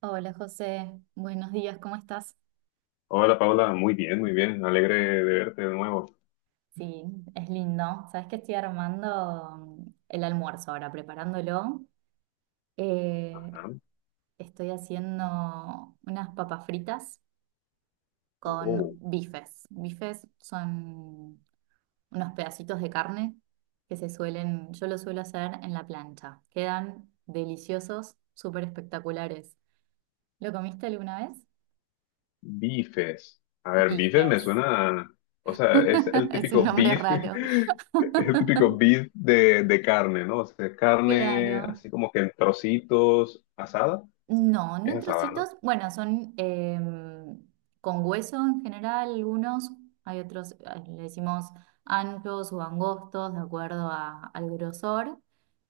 Hola José, buenos días, ¿cómo estás? Hola Paula, muy bien, alegre de verte de nuevo. Sí, es lindo. Sabes que estoy armando el almuerzo ahora, preparándolo. Eh, Ajá. estoy haciendo unas papas fritas con Oh, bifes. Bifes son unos pedacitos de carne yo lo suelo hacer en la plancha. Quedan deliciosos, súper espectaculares. ¿Lo comiste alguna vez? bifes. A ver, bifes me Bifes. suena, o sea, es el Es un típico nombre beef, raro. el típico beef de carne, ¿no? O sea, carne Claro. así como que en trocitos, asada, No, no es en asada, ¿no? trocitos. Bueno, son con hueso en general algunos. Hay otros, ah, le decimos anchos o angostos, de acuerdo al grosor.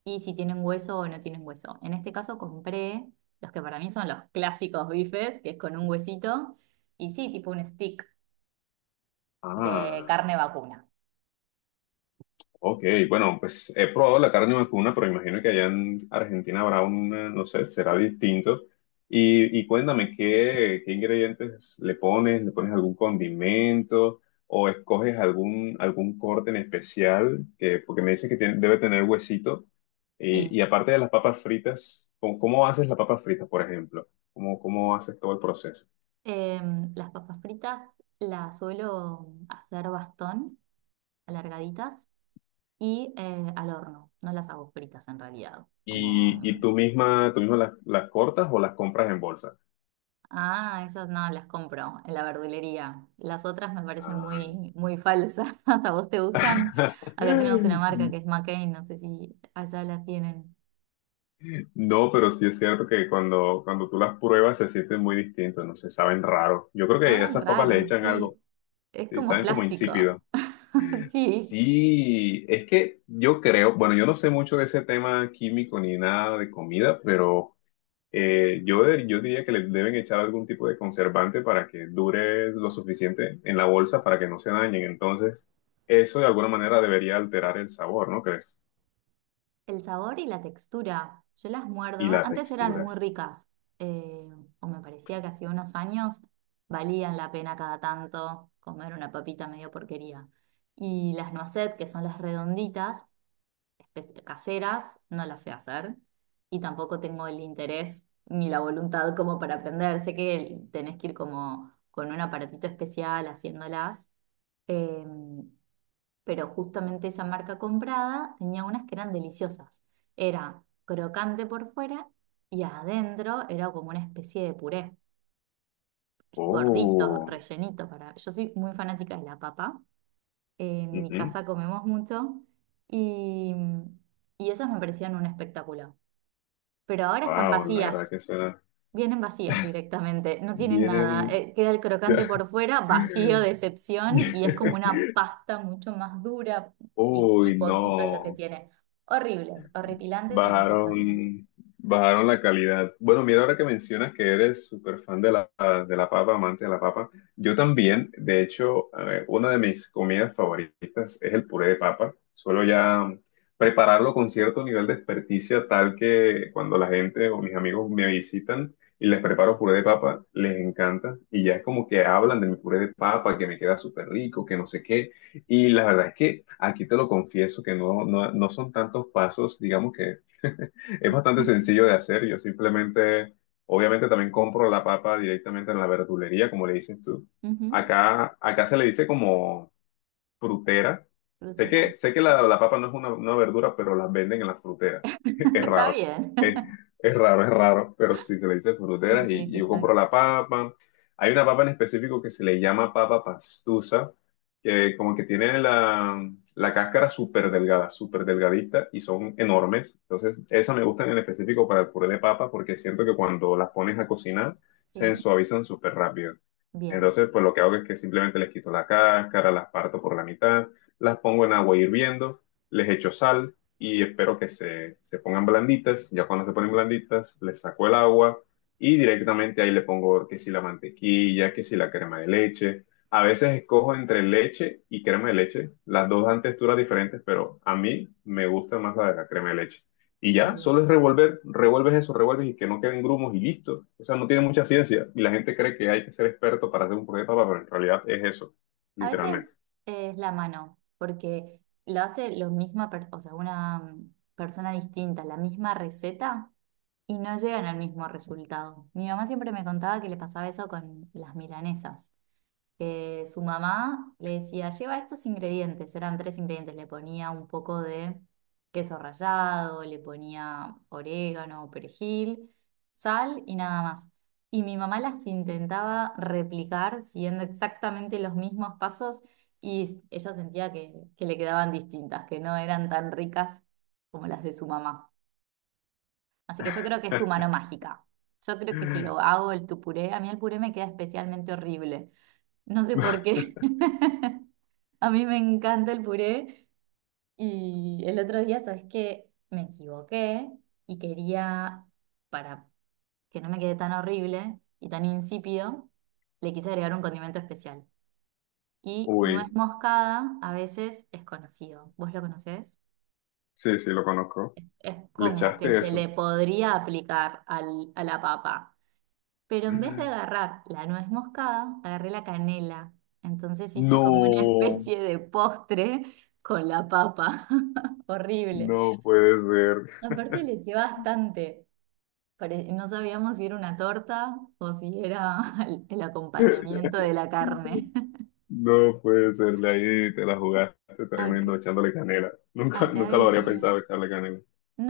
Y si tienen hueso o no tienen hueso. En este caso compré los que para mí son los clásicos bifes, que es con un huesito. Y sí, tipo un stick de Ah. carne vacuna. Ok, bueno, pues he probado la carne vacuna, pero imagino que allá en Argentina habrá una, no sé, será distinto. Y cuéntame, ¿ qué ingredientes le pones? ¿Le pones algún condimento o escoges algún corte en especial? Que, porque me dices que debe tener huesito. Sí. Y aparte de las papas fritas, ¿ cómo haces las papas fritas, por ejemplo? ¿Cómo, cómo haces todo el proceso? Las papas fritas las suelo hacer bastón, alargaditas. Y al horno. No las hago fritas en realidad. Como, ¿Y tú misma las cortas o las compras en bolsa? Esas no, las compro en la verdulería. Las otras me parecen Ah. muy, muy falsas. ¿A vos te gustan? Acá tenemos una marca que es McCain, no sé si allá las tienen. No, pero sí es cierto que cuando tú las pruebas se sienten muy distintos, no se saben raro. Yo creo que a Saben esas papas le raros, echan algo, sí. Es y como saben como plástico. insípido. Sí. Sí, es que yo creo, bueno, yo no sé mucho de ese tema químico ni nada de comida, pero yo diría que le deben echar algún tipo de conservante para que dure lo suficiente en la bolsa para que no se dañen. Entonces, eso de alguna manera debería alterar el sabor, ¿no crees? El sabor y la textura, yo las Y muerdo. la Antes eran textura. muy ricas, eh, o me parecía que hace unos años valían la pena cada tanto comer una papita medio porquería. Y las noisette, que son las redonditas, caseras, no las sé hacer. Y tampoco tengo el interés ni la voluntad como para aprender. Sé que tenés que ir como con un aparatito especial haciéndolas. Em, pero justamente esa marca comprada tenía unas que eran deliciosas. Era crocante por fuera y adentro era como una especie de puré, gordito, Oh. rellenito para... Yo soy muy fanática de la papa, en mi Wow, casa comemos mucho y, y esas me parecían un espectáculo. Pero ahora están la verdad vacías. que suena. Vienen vacías directamente, no tienen nada. Vienen. Queda el crocante por fuera, vacío de excepción, y es como una pasta mucho más dura y Uy, poquito lo que no. tiene. Horribles, horripilantes, horripilantes. Bajaron, bajaron la calidad. Bueno, mira, ahora que mencionas que eres súper fan de la papa, amante de la papa, yo también, de hecho, una de mis comidas favoritas es el puré de papa. Suelo ya prepararlo con cierto nivel de experticia, tal que cuando la gente o mis amigos me visitan y les preparo puré de papa, les encanta. Y ya es como que hablan de mi puré de papa, que me queda súper rico, que no sé qué. Y la verdad es que aquí te lo confieso, que no, no, no son tantos pasos, digamos que es bastante sencillo de hacer. Yo simplemente, obviamente también compro la papa directamente en la verdulería, como le dices tú. Ujú. Acá, acá se le dice como frutera. Frutera. Sé que la papa no es una verdura, pero las venden en las fruteras. Es Está raro. bien. Es, es raro, pero sí se le dice fruteras y yo compro Simplificar. la papa. Hay una papa en específico que se le llama papa pastusa, que como que tiene la cáscara súper delgada, súper delgadita y son enormes. Entonces, esas me gustan en específico para el puré de papa porque siento que cuando las pones a cocinar, se Sí, suavizan súper rápido. bien. Entonces, pues lo que hago es que simplemente les quito la cáscara, las parto por la mitad, las pongo en agua hirviendo, les echo sal y espero que se pongan blanditas. Ya cuando se ponen blanditas, les saco el agua y directamente ahí le pongo que si la mantequilla, que si la crema de leche. A veces escojo entre leche y crema de leche. Las dos dan texturas diferentes, pero a mí me gusta más la de la crema de leche. Y ya, Sí. solo es revolver, revuelves eso, revuelves y que no queden grumos y listo. O sea, no tiene mucha ciencia y la gente cree que hay que ser experto para hacer un proyecto, pero en realidad es eso, A veces literalmente. es la mano, porque lo hace lo misma, o sea, una persona distinta, la misma receta y no llegan al mismo resultado. Mi mamá siempre me contaba que le pasaba eso con las milanesas, que su mamá le decía, lleva estos ingredientes, eran tres ingredientes, le ponía un poco de queso rallado, le ponía orégano, perejil, sal y nada más. Y mi mamá las intentaba replicar siguiendo exactamente los mismos pasos y ella sentía que le quedaban distintas, que no eran tan ricas como las de su mamá. Así que yo creo que es tu mano mágica. Yo creo que si lo hago el tu puré, a mí el puré me queda especialmente horrible. No sé por qué. A mí me encanta el puré y el otro día, ¿sabes qué? Me equivoqué y quería, para que no me quede tan horrible y tan insípido, le quise agregar un condimento especial. Y nuez Uy, moscada a veces es conocido. ¿Vos lo conocés? sí, sí, lo conozco. Es Le como que echaste se le eso. podría aplicar a la papa. Pero en vez de agarrar la nuez moscada, agarré la canela. Entonces hice como una No, especie de postre con la papa. Horrible. no puede ser. Aparte le eché bastante. No sabíamos si era una torta o si era el acompañamiento de la carne. No puede ser, de ahí te la jugaste Acá, tremendo echándole canela. Nunca, acá nunca lo habría decimos. pensado echarle canela.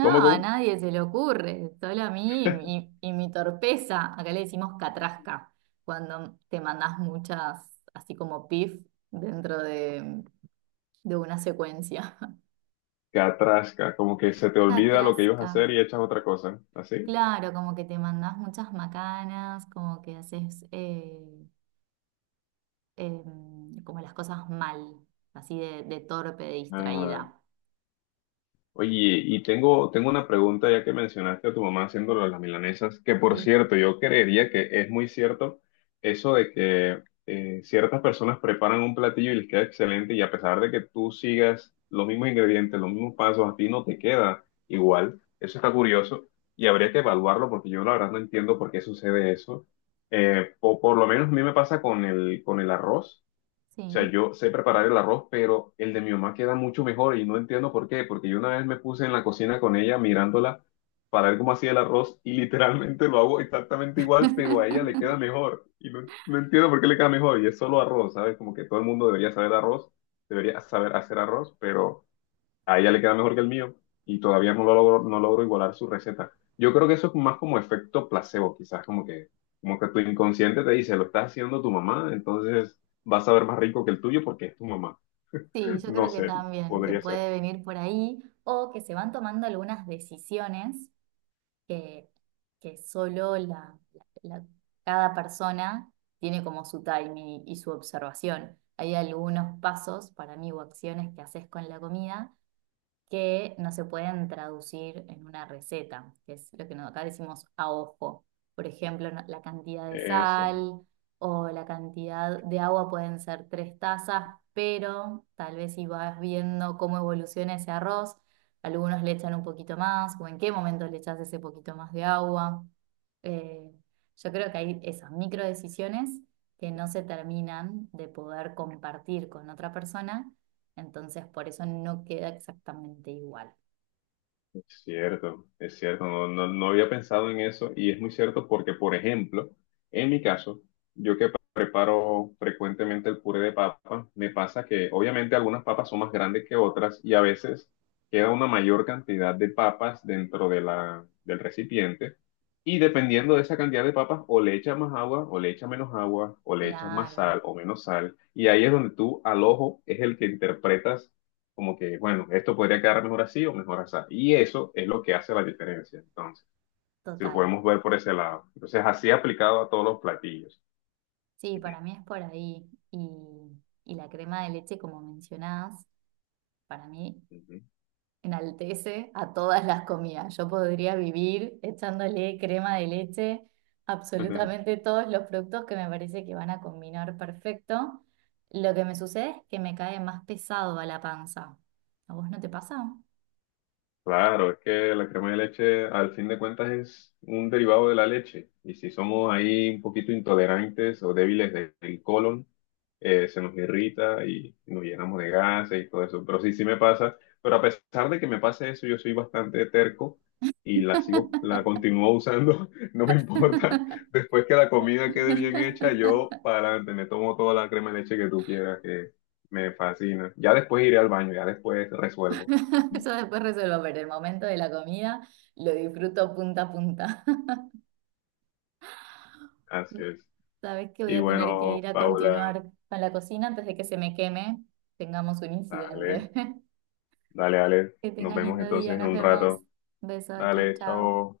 ¿Cómo, a cómo? nadie se le ocurre, solo a mí y mi torpeza. Acá le decimos catrasca, cuando te mandás muchas, así como pif, dentro de una secuencia. Catrasca, como que se te olvida lo que ibas a Catrasca. hacer y echas otra cosa, ¿así? Claro, como que te mandás muchas macanas, como que haces como las cosas mal, así de torpe, de Ah, distraída. oye, tengo una pregunta ya que mencionaste a tu mamá haciendo lo de las milanesas, que por Sí, cierto, yo creería que es muy cierto eso de que ciertas personas preparan un platillo y les queda excelente y a pesar de que tú sigas los mismos ingredientes, los mismos pasos, a ti no te queda igual. Eso está curioso y habría que evaluarlo porque yo la verdad no entiendo por qué sucede eso. Por lo menos a mí me pasa con con el arroz. O sea, sí. yo sé preparar el arroz, pero el de mi mamá queda mucho mejor y no entiendo por qué, porque yo una vez me puse en la cocina con ella mirándola para ver cómo hacía el arroz y literalmente lo hago exactamente igual, pero a ella le queda mejor y no, no entiendo por qué le queda mejor y es solo arroz, ¿sabes? Como que todo el mundo debería saber arroz, debería saber hacer arroz, pero a ella le queda mejor que el mío y todavía no lo logro, no logro igualar su receta. Yo creo que eso es más como efecto placebo, quizás como que tu inconsciente te dice, lo está haciendo tu mamá, entonces vas a ver más rico que el tuyo porque es tu mamá. Sí, yo No creo que sé, también, que podría ser. puede venir por ahí o que se van tomando algunas decisiones que, que solo cada persona tiene como su timing y su observación. Hay algunos pasos para mí o acciones que haces con la comida que no se pueden traducir en una receta, que es lo que acá decimos a ojo. Por ejemplo, la cantidad de Eso. sal o la cantidad de agua pueden ser tres tazas, pero tal vez si vas viendo cómo evoluciona ese arroz, algunos le echan un poquito más o en qué momento le echas ese poquito más de agua. Eh, yo creo que hay esas micro decisiones que no se terminan de poder compartir con otra persona entonces, por eso no queda exactamente igual. Es cierto, no, no, no había pensado en eso y es muy cierto porque, por ejemplo, en mi caso, yo que preparo frecuentemente el puré de papa, me pasa que obviamente algunas papas son más grandes que otras y a veces queda una mayor cantidad de papas dentro de del recipiente y dependiendo de esa cantidad de papas o le echas más agua o le echas menos agua o le echas más sal Claro, o menos sal y ahí es donde tú al ojo es el que interpretas como que, bueno, esto podría quedar mejor así o mejor así. Y eso es lo que hace la diferencia, entonces, si lo total. podemos ver por ese lado. Entonces, así aplicado a todos los platillos. Sí, para mí es por ahí. Y la crema de leche, como mencionás, para mí Ujú. enaltece a todas las comidas. Yo podría vivir echándole crema de leche a absolutamente todos los productos que me parece que van a combinar perfecto. Lo que me sucede es que me cae más pesado a la panza. ¿A vos no te pasa? Claro, es que la crema de leche al fin de cuentas es un derivado de la leche y si somos ahí un poquito intolerantes o débiles del colon, se nos irrita y nos llenamos de gases y todo eso. Pero sí, sí me pasa, pero a pesar de que me pase eso, yo soy bastante terco y la sigo, la continúo usando, no me importa. Después que la comida quede bien hecha, yo para adelante me tomo toda la crema de leche que tú quieras, que me fascina. Ya después iré al baño, ya después resuelvo. Eso después resuelvo, pero el momento de la comida lo disfruto punta a punta. Así es. Sabes que voy Y a tener que bueno, ir a Paula, continuar con la cocina antes de que se me queme, tengamos un dale, incidente. dale, dale. Que Nos tengas vemos lindo entonces día, en nos un vemos. rato. Beso, chau, Dale, chau. chao.